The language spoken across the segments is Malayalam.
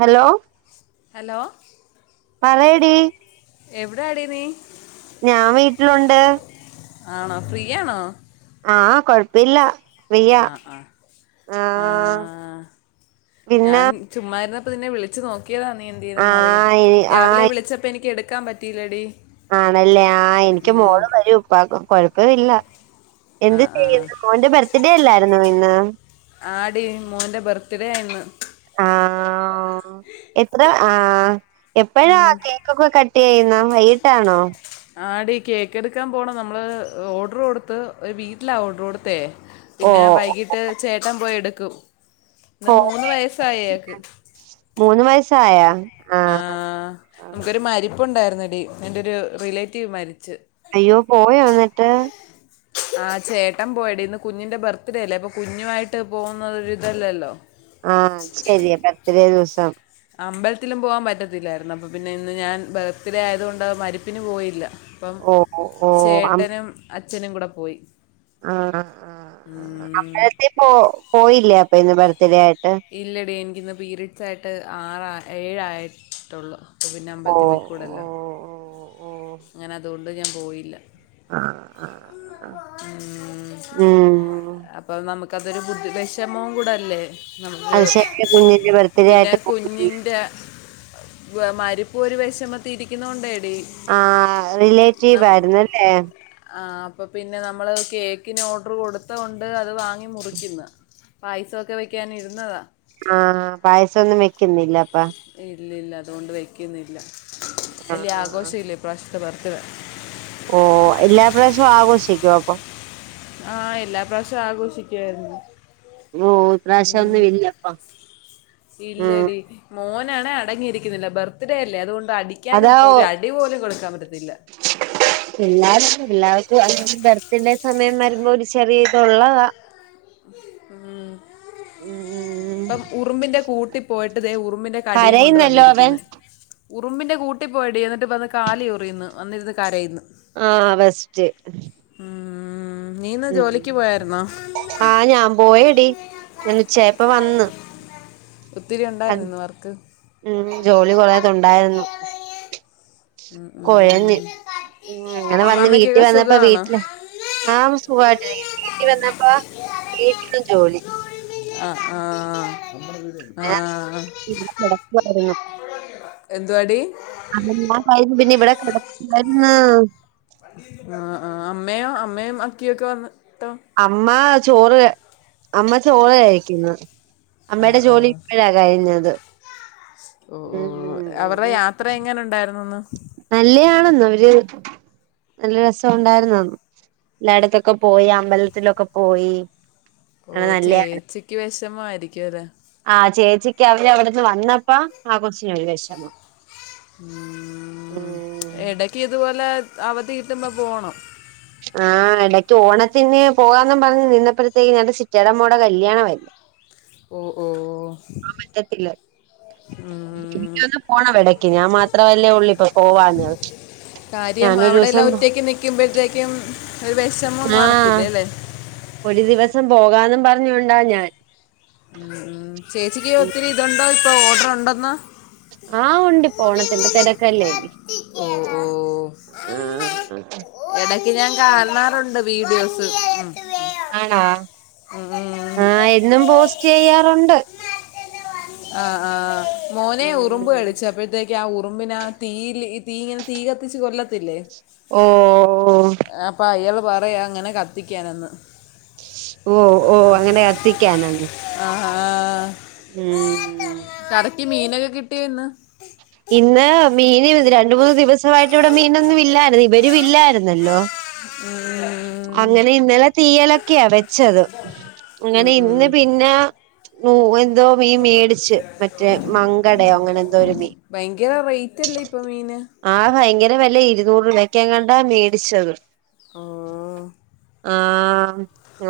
ഹലോ ഹലോ മലയടി എവിടാ അട ന ഞാൻ വീട്ടിലുണ്ട് ആണോ ഫീയാണോ ആഹ് കൊഴപ്പില്ല ഫ്രീയാ ആ പിന്നെ ഞൻ ചുമ് അപ്പ നിന്നെ വിളിച്ചു നോക്കിയതാ നീ ആ എൻ്റെൽൊന്നറിയൻ ഇ- ആ രാവിലെ വിളിച്ചപ്പോൾ എനിക്ക് എടുക്കാൻ പറ്റിയില്ല ടി ആണല്ലേ ആ എനിക്ക് മോള് വരും ഉപ്പ കൊഴപ്പമില്ല ആ എന്ത് ആ ചെയ്യുന്നു കോന്റെ ബർത്ത്ഡേ അല്ലായിരുന്നു ഇന്ന് ആടി മോൻ്റെ ബർത്ത്ഡേ ആയിരുന്നു ആ എത്ര ആ എപ്പോഴാ ഉം. കേക്കൊക്കെ കട്ട് ചെയ്യുന്ന വൈട്ടാണോ ആടീ കേക്ക എടുക്കാൻ പോകണ നമ്മൾ ഓർഡറ് കൊടുത്ത് ഒരു വീട്ടിലാണ് ഓർഡറ് കൊടുത്തേ ഓ പിന്നെ വൈകീട്ട് ചേട്ടൻ പോയി എടുക്കും എന്നാ ഓ മൂന്ന് വയസായയാക്ക് മൂന്ന് വയസ്സായാ ആ നമുക്കൊരു മരിപ്പ ഉണ്ടായിുന്നടി എന്റെ ഒരു റിലേറ്റീവ് മ അയ്യോ പോയ വന്നിട്ട് ആ ചേട്ടൻ പോയട ഇന്ന് കുഞ്ഞിന്റെ ബർത്ത്ഡേ അല്ലേ അപ്പൊ കുഞ്ഞുമായിട്ട് പോവുന്നത ഇതല്ലല്ലോ ആ ശരിയ പത്രേ ദിവസം അമ്പലത്തിലും പോകാൻ പറ്റത്തില്ലായിരുന്നു അപ്പം പിന്നെ ഇന്ന് ഞാൻ ബർത്ത്ഡേ ആയതുകൊണ്ട് മരിപ്പിന് പോയില്ല അപ്പം ഓ ഓ ചേട്ടനും അച്ഛനും കൂടെ പോയി ആ ആ് ഉം. അമ്പലത്തി പോ പോയില്ല അപ്പൊ ഇന്ന് ബർത്ത്ഡേ ആയിട്ട് ഇല്ലടി എനിക്കിന്ന് പീരീഡ്സ് ആയിട്ട് ആറ ഏഴായിട്ടുള്ളൂ ടവിൻ ഓ അമ്പലത്തിൽ ഓ പോയിക്കൂടല്ലോ അങ്ങനെ അതുകൊണ്ട് ഞാൻ പോയില്ല ആ ഉം അതൊരു ബുദ്ധി വിൈഷമവും കൂടെ അല്ലേ നമക്ക് അത് ശരി കുഞ്ഞിന്റെ ബർത്ത്ഡേ പിന്നെ ആയിട്ട് പോയില്ല കുഞ്ഞിന്റെ മരിപ്പൂ ഒരു വിശമ രിക്കുന്ന കൊണ്ടായി ആ റിലേറ്റീവ് ആയിുന്നല്ലേ അപ്പോൾ പിന്നെ നമ്മൾ കേക്കിന് ഓർഡറ് കൊടുത്തകൊണ്ട്, അത് വാങ്ങി മുറിക്കുന്നു, പായസമൊക്കെ വയ്ക്ക വെയ്ക്കാനിരുന്നതാണ് പ്പ ഇല്ല ഇല്ല അതുകൊണ്ട് വെക്കുന്നില്ല വല്യ ആഹ് ആഘോഷ ഇല്ല ഇപ്രാവശത്തെ ബർത്തിടെ ഓ എല്ലാ പ്രാവശ്യവും ആഘോഷിക്കും അപ്പൊ ആഹ എല്ലാ പ്രാവിശ്യും ആഘോഷിക്കുവായിരുന്നു ഓ ഇപ്രാവശ്യം ഒന്നും ഇല്ലപ്പ ഉം മോനാണേ.. അടങ്ങിയിരിക്കുന്നില്ല ബർത്ത്ഡേ അല്ലേ അതുകൊണ്ട് അടിക്കാനും അതാ ഒ ഒരു അടി പോലും കൊടുക്കാൻ പറ്റത്തില്ല എല്ലാവക്ക എല്ലാവർക്കും ബ അതിന്റെ സമയം വരുമ്പോ ഒരു ചെറിയ ഇതുള്ളതാ ഉ ഉം ഉം ഇപ്പം ഉറുമ്പിന്റെ കൂട്ടി പോയിട്ട് ദേ ഉറുമ്പ് ഉറുമ്പിന്റെ കടിയും കൊണ്ട് കരയുന്നല്ലോ അവൻ വന്നിരിക്കുന്നു ഉറുമ്പിന്റെ കൂട്ടിൽപ്പോയിടി എന്നിട്ട് വന്ന് കാല് ചൊറിയുന്ന്, വന്നിരുന്ന് കരയ്ന്ന് ആഹ് ബെസ്റ്റ്റ്റ് ഉം നീ ഇന്ന് ജോലിക്ക് പോയായിരുന്നോ പോയടി, ഉളിമീന ഞാൻ കത്തി ഉച്ചയായപ്പ വന്ന് കളയണ്ട ഒത്തിരി ഉണ്ടായിരുന്നു ഇന്ന് വർക്ക് ഉ ഉളിമീന ജോലി കൊറേത് കത്തിച്ച് ഉണ്ടായിരുന്നു കളയ ഉം, കൊഴഞ്ഞ്, ഉളിമീന ഉ കത്തിച്ച് കളയ അങ്ങനെ വന്ന് വീട്ടിൽ അമ്മാമ്മയ്ക്കൊക്കെ വന്നപ്പോ സുഖമാണോ അമ്മ വീട്ടില് ആ ഉളിമീന സുഖായിട്ടിരിക്കുന്നു. ത- വീട്ടിൽ വന്നപ്പ കത്തിച്ച് കളയ വീട്ടിലും ജോലി അമ്മ, ആ ആഹ ആഹ പിന്നെ കത്തിച്ച് ഇവിടെ കളയ എന്തുവാടി അമ്മ, [unintelligible] അ മ ഭ പിന്നീ [unintelligible] കറ ആ ആ അമ്മയും അമ്മയും അക്കിയൊക്കെ വന്ന് അമ്മാ ചോറ് അമ്മ ചോറ് കഴിക്കുന്നു ആഹ് അമ്മയുടെ ജോലി ആഹ് ഇപ്പോഴാ കഴിഞ്ഞത് ഓഹ് ഉം ഓഹ് അവരുടെ ഉംഉംഉം യാത്ര എങ്ങനെ ഉണ്ടായിരുന്നുന്ന് നല്ലയാണെന്ന അവര് നല്ല രസം ഉണ്ടായിരുന്ന, എല്ലായിടത്തൊക്കെ പോയി, അമ്പലത്തിലൊക്കെ പോയി, ഓ ആ നല്ല ചേച്ചിക്ക് വിഷമ ആയിരിക്കും അല്ലെ ആ ചേച്ചിക്ക് അവര് അവിടുന്ന് വന്നപ്പ, ആ കൊച്ചിനൊരു വെഷമ ഉം ഇടക്ക് ഇതുപോലെ അവധി കിട്ടുമ്പോ പോണം ആഹ് എടക്ക് ഓണത്തിന് പോവാന്നും പറഞ്ഞ് നിന്നപ്പോഴത്തേക്ക് ഞങ്ങടെ ചിറ്റേടെ മ്മോടെ കല്യാണവായി ഓ ഓ പറ്റത്തില്ല എനിക്കൊന്ന് പോണവിടക്ക് ഞാൻ മാത്രവല്ലേ ഒള്ളു ഇപ്പൊ പോവാന്ന് കാര്യം ഞാനൊരു അവിടെ എല്ലാം ദിവസം ഒറ്റക്ക് നിക്കുമ്പോഴത്തേക്കും ഒരു വെഷമം ആ കാണത്തില്ലേ അല്ലേ ഒരു ദിവസം പോകാന്നും പറഞ്ഞോണ്ടാ ഞാൻ ഉ ചേച്ചിക്ക് ഒത്തിരി ഇതുണ്ടോ ഇപ്പൊ ഓർഡർ ഉണ്ടെന്ന് ആഹ ഉണ്ട് ഇപ്പോ ഓണത്തിന്റെ ഊരിങ്ങനെ തിരക്കല്ലേ ഓ നി കത്തിക്കണം. ഓ ഇടക്ക് ഞാൻ കാണാറുണ്ട് വീഡിയോസ് ഉം വേ അമ്മ. ആണോ അച്ഛൻ്റെ ഉം. വണ്ടി ആഹ എടുത്ത് എന്നും വേ. പോസ്റ്റ് ചെയ്യാറുണ്ട് ആ് ആ് മോനെ ഉറുമ്പ് ഉം കളിച്ചപ്പഴത്തേക്ക ആ ഉറു കുറുമ്പിനാ തീയിൽ തീ ഇങ്ങനെ തീ കത്തിച്ചു കൊല്ലത്തില്ലേ ഓ അപ്പൊ അയാള് പറയാ അങ്ങനെ കത്തിക്കാനന്ന് ഓ ഓ അങ്ങനെ കത്തിക്കാനന്ന് ആഹാ ഉം തമ്മ. കടക്ക് മീനൊക്കെ കിട്ടിയന്ന് ഇന്ന് മീന് രണ്ട് മൂന്ന് ദിവസവായിട്ട് ഇവിടെ മീനൊന്നും ഇല്ലായിരുന്നു. ഇവരുവില്ലായിരുന്നല്ലോ ഉം അങ്ങനെ ഇന്നലെ തീയലൊക്കെയാ വെച്ചത് അങ്ങനെ ഇന്ന് പിന്നെ എന്തോ മീൻ മേടിച്ച് മറ്റേ മങ്കടയോ അങ്ങനെ എന്തോ ഒരു മീ ഭയങ്കര റേറ്റ് അല്ലേ ഇപ്പൊ മീന് ആഹ ഭയങ്കര വല്ല്യ ഇരുന്നു നൂറ് വക്കങ്ങണ്ട മേടിച്ചത് ഉ ആ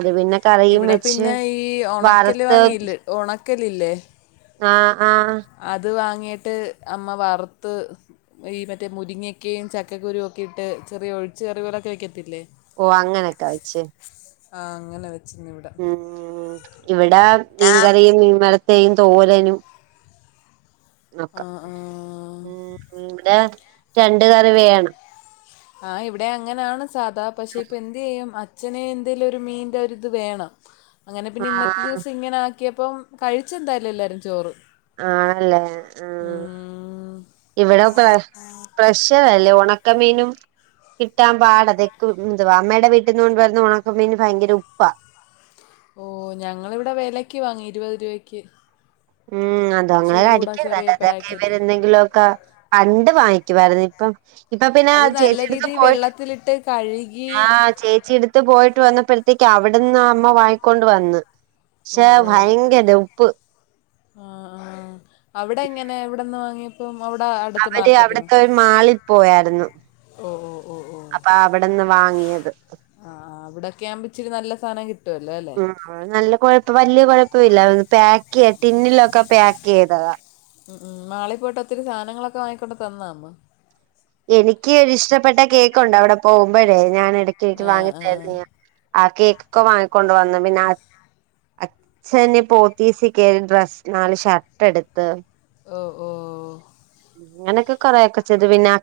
അത് പിന്നെ കറിയും ഇവിടെ വെച്ച് പിന്നെ ഈ ഓണക്കല് വറുത്ത് വാങ്ങിയില്ല ഓണക്കല് ഇല്ലേ ആ ആ അത് വാങ്ങിട്ട് അമ്മ വറുത്ത് ഈ മറ്റേ മുരിങ്ങക്കയും ചക്കുരു ഒക്കെ ഇട്ട് ചെറിയ ഒഴിച് കറികൾഒകെ വയ്ക്കത്തില്ലേ ഓ അങ്ങനൊക്കെ വെച്ച് ആ അങ്ങനെ വെച്ചിരുന്നു ഇവിട ഉം ഇവിടെ മീൻകറിയും മീൻമരത്തയും തോരനും നോക്ക ആഹ് ഉ ഇവിടെ രണ്ട് കറി വേണം ആഹ് ഇവിടെ അങ്ങനെയാണ് സാധാ പക്ഷെ ഇപ്പൊ എന്ത് ചെയ്യും അച്ഛനെ എന്തേങ്കലും ഒരു മീന്റെ ഒരിത് വേണം അങ്ങനെ പിന്നെ ഇന്നത്തെ ആഹ് ദിവസം ഇങ്ങനെ ആങ്ങി യപ്പം കഴിച്ച എന്തായാലോ എല്ലാവരും ചോറ് ആണല്ലേ ആ ഉം ഇവിടെ പ്ര പ്രശ് അല്ലേ ഉണക്കമീനും കിട്ടാൻ പാടതെക്ക് എതുവാ അമ്മയുടെ വീട്ടിൽ നിന്ന് കൊണ്ട് വരുന്ന ഉണക്ക മീന് ഭയങ്കര ഉപ്പാ ഓ ഞങ്ങളിവിടെ വിലക്ക് വാങ്ങി ഇരുപത് രൂപക്ക് മ് അത അങ്ങനെ അടിക്കരുതല്ല അതൊക്കെ പാക്കറ്റ് ഇവരെ എന്തെങ്കിലുമ ഒക്കെ പണ്ട് വാങ്ങിക്കുവായിരുന്നു ഇപ്പൊ ഇപ്പൊ പിന്നെ അത് നല്ല ചേച്ചിെടുത്ത് രീതിയിൽ പോയിട്ട് വെള്ളത്തിലിട്ട് കഴുകി ഹാ ചേച്ചി എടുത്ത് പോയിട്ട് വന്നപ്പോഴത്തേക്ക് അവിടെ അവിടുന്ന് അമ്മ വാങ്ങിക്കൊണ്ട് വന്ന് ഓ പക്ഷെ ഓ ഭയങ്കര ഉപ്പ് ആ ആ അവിടെ ഇങ്ങനെ എവിടെന്ന് വാങ്ങിയപ്പോം അവര് അവിടത്തെ ഒരു മാളിൽ പോയായിരുന്നു ഓ ഓ ഓ ഓ അപ്പൊ അവിടെന്ന് വാങ്ങിയത് ആ ആ അവിടെയൊക്കെ ആകുമ്പോൾ ഇച്ചിരി നല്ല സാധനം കിട്ടുമല്ലോ അല്ലേ നല്ല കുഴപ്പം വലിയ കുഴപ്പില്ല പാക്ക് ടിന്നിലൊക്കെ പാക്ക് ചെയ്തതാ മ് മ് മാളിൽ പോയിട്ട് ഒത്തിരി സാധനങ്ങളൊക്കെ വാങ്ങിക്കൊണ്ട് തന്നാമ്മോ എനിക്ക് ഒരി ഇഷ്ടപ്പെട്ട കേക്കുണ്ട് അവിടെ പോകുമ്പോഴേ ഞാൻ ഇടക്കിടക്ക് ആ ആ വാങ്ങിന്നർന്നയാ ആ കേക്കൊക്കെ വാങ്ങിക്കൊണ്ട് വന്നു പിന്നെ അ അച്ഛന പോത്തീസ് കേറി ഡ്രസ്സ് നാല് ഷർട്ട എടുത്ത് ഓ ഓ അകനെ ഒകെ കൊറേ എ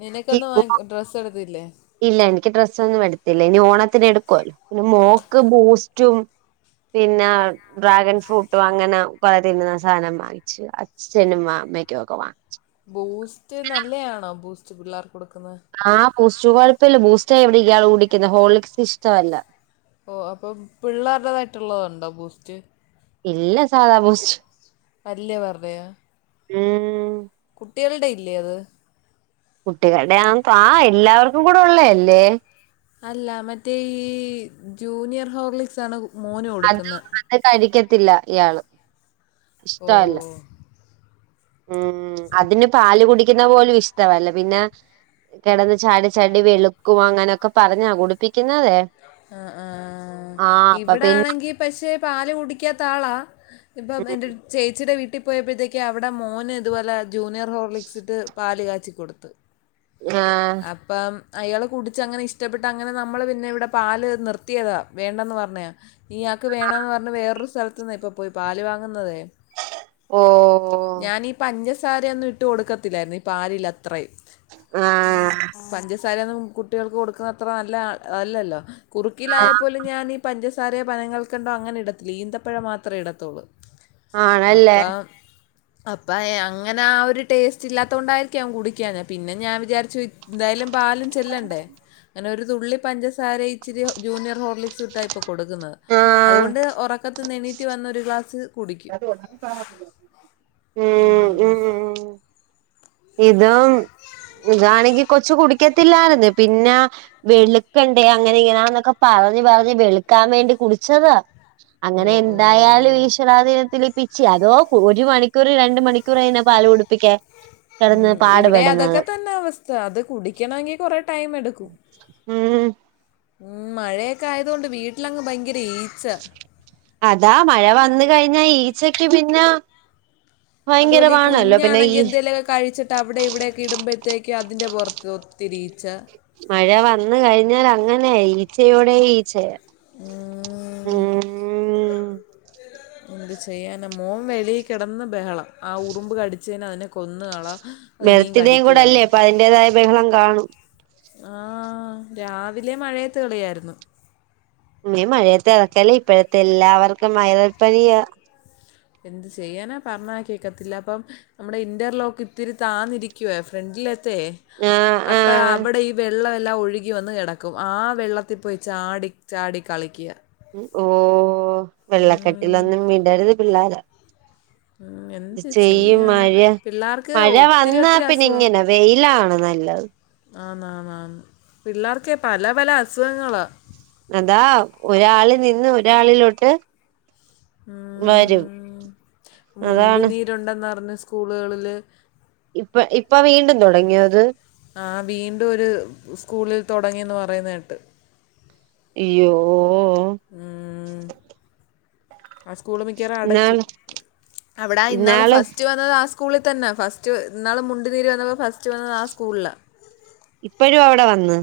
നിനക്ക ഒന്നു വാ ഡ്രസ്സ് എടുത്തില്ലേ ഡ്രസ് ഒന്നും എടുത്തില്ല ഇനി ഓണത്തിന് എടുക്കുവല്ലോ പിന്നെ മോക്ക് ബൂസ്റ്റും പിന്നെ ഡ്രാഗൺ ഫ്രൂട്ടും അങ്ങനെ കൊറെ തിന്നുന്ന സാധനം വാങ്ങിച്ചു അച്ഛനും അമ്മയ്ക്കും ഒക്കെ വാങ്ങിച്ചു ബൂസ്റ്റ് നല്ലയാണോ ബൂസ്റ്റ് പിള്ളേർക്ക് കൊടുക്കുന്ന ആ ബൂസ്റ്റ് കൊയപ്പില്യ ബുസ്റ്റ് എവിടെതെയാണ് കുടിക്കുന്നെ ഹോളിസ് ഇഷ്ടമല്ല ഓ അപ്പൊ പിള്ളേരുടേതായിട്ടുള്ളതണ്ടോ ബൂസ്റ്റ് ഇല്ല സാധാ ബോസ്റ്റ് പല്ല് പറയാ മം കുട്ടികൾടെ ഇല്ലേ അത് കുട്ടികളുടെ ആ ആ എല്ലാവർക്കും കൂടെ ഉള്ളേല്ലേ അല്ല മറ്റേ ഈ ജൂനിയർ ഹോക്ലിക്സ് ആണോ അത് അത് കഴിക്കത്തില്ല ഇയാള് ഓ ഇഷ്ടല്ല ഉം അതിന് പാല് കുടിക്കുന്ന പോലും ഇഷ്ടമല്ല പിന്നെ കിടന്ന് ചാടി ചാടി വെളുക്കുവ അങ്ങനെയൊക്കെ പറഞ്ഞാ കുളിപ്പിക്കുന്നതെ ആ ആ ഇവിടെ പിന്നെ ആണെങ്കിൽ പക്ഷെ പാല് കുടിക്കാത്ത ആളാ ഇപ്പ എന്റെ ചേച്ചിയുടെ വീട്ടിൽ കട്ടിപ്പോയപ്പോഴത്തേക്ക് അവിടെ മോന് ഇതുപോലെ ജൂനിയർ ഹോർലിക്സിട്ട് പാല് കാച്ചി കൊടുത്ത് ആ അപ്പം അയാള് കുടിച്ച അങ്ങനെ ഇഷ്ടപ്പെട്ട് അങ്ങനെ നമ്മള് പിന്നെ ഇവിടെ പാ നിർത്തിയതാ വേണ്ടന്ന് പറഞ്ഞാ നീ ഇയാൾക്ക് വേണന്ന് പറഞ്ഞ വേറൊരു സ്ഥലത്ത് നിന്ന് ഇപ്പൊ പോയി പാല് വാങ്ങുന്നതേ ഓ ഞാനീ ഈ പഞ്ചസാര ഒന്നും ഇട്ട് കൊടുക്കത്തില്ലായിരുന്നു ഈ പാൽ അത്രയും ആ പഞ്ചസാരൊന്നും കുട്ടികൾക്ക് കൊടുക്കുന്ന അത്ര നല്ല അല്ലല്ലോ കുറുക്കില ആ ആയപ്പോലും ഞാൻ ഈ പഞ്ചസാരയോ പനം കൾക്കണ്ടം അങ്ങനെ ഇടത്തില്ല ഈന്തപ്പഴ മാത്രമേ ഇടത്തുള്ളൂ ആണല്ലേ അപ്പ അങ്ങനെ ആ ഒരു ടേസ്റ്റ് ഇല്ലാത്ത കൊണ്ടായിരിക്ക ൻ കുടിക്കന്ന പിന്നെ ഞാൻ വിചാരിച്ചു എന്തായാലും പാലും ചെല്ലണ്ടേ അങ്ങനെ ഒരു തുള്ളി പഞ്ചസാര ഇച്ചിരി ജൂനിയർ ഹോർലിക് കൊടുക്കുന്നത് ആഹ് അതുകൊണ്ട് ഉറക്കത്ത് നെണീറ്റ് വന്ന ഒരു ഗ്ലാസ് കുടിക്കും ഉം ഉ ഉ ഉ ഇഏത [unintelligible] ഇതാണെങ്കി കൊച്ചു കുടിക്കത്തില്ലായിരുന്നു പിന്നെ വെളുക്കണ്ടേ അങ്ങനെ ഇങ്ങനാന്നൊക്കെ പറ പറഞ്ഞു പറഞ്ഞു വെളുക്കാൻ വേണ്ടി കുടിച്ചതാ ഓ അങ്ങനെ ഓ എന്തായാലും ഈശ്വരാധീനത്തിൽ പിച്ചി അതോ ഒരു മണിക്കൂർ രണ്ടു മണിക്കൂർയിനാ പാല കുടുപ്പിക്കേ ഉം ഇവിടെ അതൊക്കെ തന്നെ അവസ്ഥ അത് കുടിക്കണമെങ്കി കൊറെ ടൈം എടുക്കും ഉം ഉം മഴയൊക്കെ ആയതുക കൊണ്ട് വീട്ടിലങ്ങ് ഈച്ച അതാ മഴ വന്ന കഴിഞ്ഞാ ഈച്ചക്ക് പിന്നെ അതുപോലെ ഈ ഭയങ്കരമാണല്ലോ പിന്നെ ഈ കുഞ്ഞാണെങ്കി എന്തേലുമൊക്കെ കഴിച്ചിട്ട് അവിടെ ഇവിടെൊക്കെ ഇടുമ്പോഴത്തേക്ക് അതിന്റെ പുറത്ത് ഒത്തിരി ഈച്ച മഴ വന്ന കഴിഞ്ഞാൽ അങ്ങനെയ ഈച്ചയോടെ ഈച്ചയ ആ എന്ത് ചെയ്യാന മോൻ വെളിൽ കിടന്ന് ബഹളം ആ ഉറുമ്പ് കടിച്ചേന് അതിനെ കൊന്നുകളളാം വെർത്തിന്റെയും [unintelligible] കൂടെ അല്ലേ അപ്പൊ അതിന്റേതായ ബഹളം കാണും ആ രാവിലെ മഴയത്ത് കളിയായിരുന്നു ഇ മഴയത്തെ ഇറക്കല്ലേ ഇപ്പഴത്തെ എല്ലാവർക്കും വയറിൽ പനിയാ എന്ത് ചെയ്യാനാ പറഞ്ഞക്കിയക്കത്തില്ല അപ്പം നമ്മുടെ ഇന്റർലോക്ക് ഇത്തിരി താന്നിരിക്കുവ ഫ്രണ്ടിൽ ആഹ് അപ്പ ആഹ് അവിടെ ഈ വെള്ളം എല്ലാം ഒഴുകി വന്ന് കിടക്കും ആ വെള്ളത്തിൽ പോയി ചാടി ചാടി കളിക്കുക ഓ ഉം. വെള്ളക്കെട്ടിലൊന്നും വിടരുത് പിള്ളേര് [inaudible] അത് എന്ത് ചെയ്യും ചെയ്യാനാ മഴ പിള്ളേർക്ക് മഴ ഒത്തിരി വന്നാ ഒത്തിരി പിന്നെ അസുഖം ഇങ്ങനെ വെയില് ആണ് നല്ല അ [unintelligible] ആണ് ആണ് പിള്ളേർക്കെ പല പല അസുഖങ്ങളാ അതാ ഒരാള് നിന്ന് ഒരാളിലോട്ട് വരും അതാണ് മുണ്ടിനീരുണ്ടെന്നറിഞ്ഞ് സ്കൂളുകളില് ഇപ്പ ഇപ്പ വീണ്ടും തുടങ്ങിയത് ആ വീണ്ടും ഒരു സ്കൂളിൽ തുടങ്ങിയന്ന് പറയുന്ന കേട്ട് അയ്യോ ഉം, ആ സ്കൂൾ മിക്കവാറും അടയ്ക്കും ഇന്നാള് അവിട ഇന്നാള് ഫസ്റ്റ് വന്നത് ആ സ സ്കൂളിൽ തന്നെ ഫസ്റ്റ് ഇന്നാള് മുണ്ടുനീര് വന്നപ്പോൾ ഫസ്റ്റ് വന്നത് ആ സ്കൂളിൽ ഇപ്പോഴും അവിടെ വന്ന്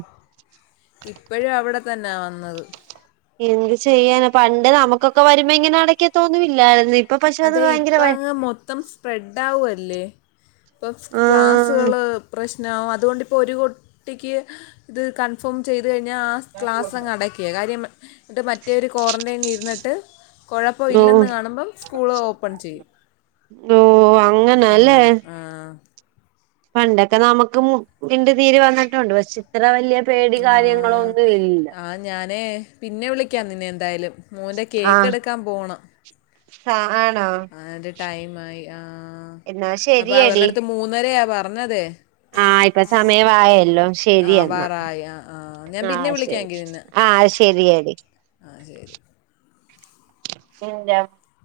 ഇപ്പോഴും അവിടെ തന്നാ വന്നത് എന്ത് ചെയ്യാന പണ്ട് നമുക്കൊക്കെ വരുമ്പോ ഇങ്ങനെ അടക്കക്കത്തൊന്നും ഇല്ലായിരുന്നോ അതെ ഇപ്പ അങ്ങ് മൊത്തം സ്പ്രെഡ് ആവുവല്ലേ? ഇപ്പം ആഹ് ക്ലാസ്സുകള് പ്രശ് ആ അതുകൊണ്ടിപ്പോ ഒരു കുട്ടിക്ക് ഇത് കൺഫേം ചെയ് ത്‌ കഴിഞ്ഞാ ആ ക്ലാസ്സങ്ങ് അടക്ക്വേ. കാര്യം എന്നിട്ട്‌ മറ്റോര് കോറെന്റൈൻ ഇര്ന്നിട്ട് കൊഴപ്പം ഓ ഇല്ലെന്ന് കാണുമ്പം സ്കൂൾ ഓപ്പൺ ചെയ്യും ഓ അങ്ങനെ അല്ലേ? പണ്ടൊക്കെ നമക്ക് മുട്ട്ന്റെ നീര് വന്നിട്ടുണ്ട്. പക്ഷെ ഇത്ര വല്യ പേടി കാര്യങ്ങളോ ഒന്നു ഇല്ല. ആ ഞാൻ പിന്നെ വിളിക്കാം നിന്നെ എന്തായാലും. മോന്റെ കേക്കെടുക്കാൻ പോണം. ആ ആ അതിന്റെ ടൈം ആയി ആ. എന്നാ അപ്പൊ ശരിയടി അവര്ടട്ത്ത് മൂന്നരയാ പറഞ്ഞതെ. ആഹ് ഇപ്പൊ സമയവായല്ലോ? ശരി ആ എന്നാ. വാറായി ആ ആ ഞാൻ ആ പിന്നെ ശരി ആ ശരിയാടി അത് ശെരി [unintelligible]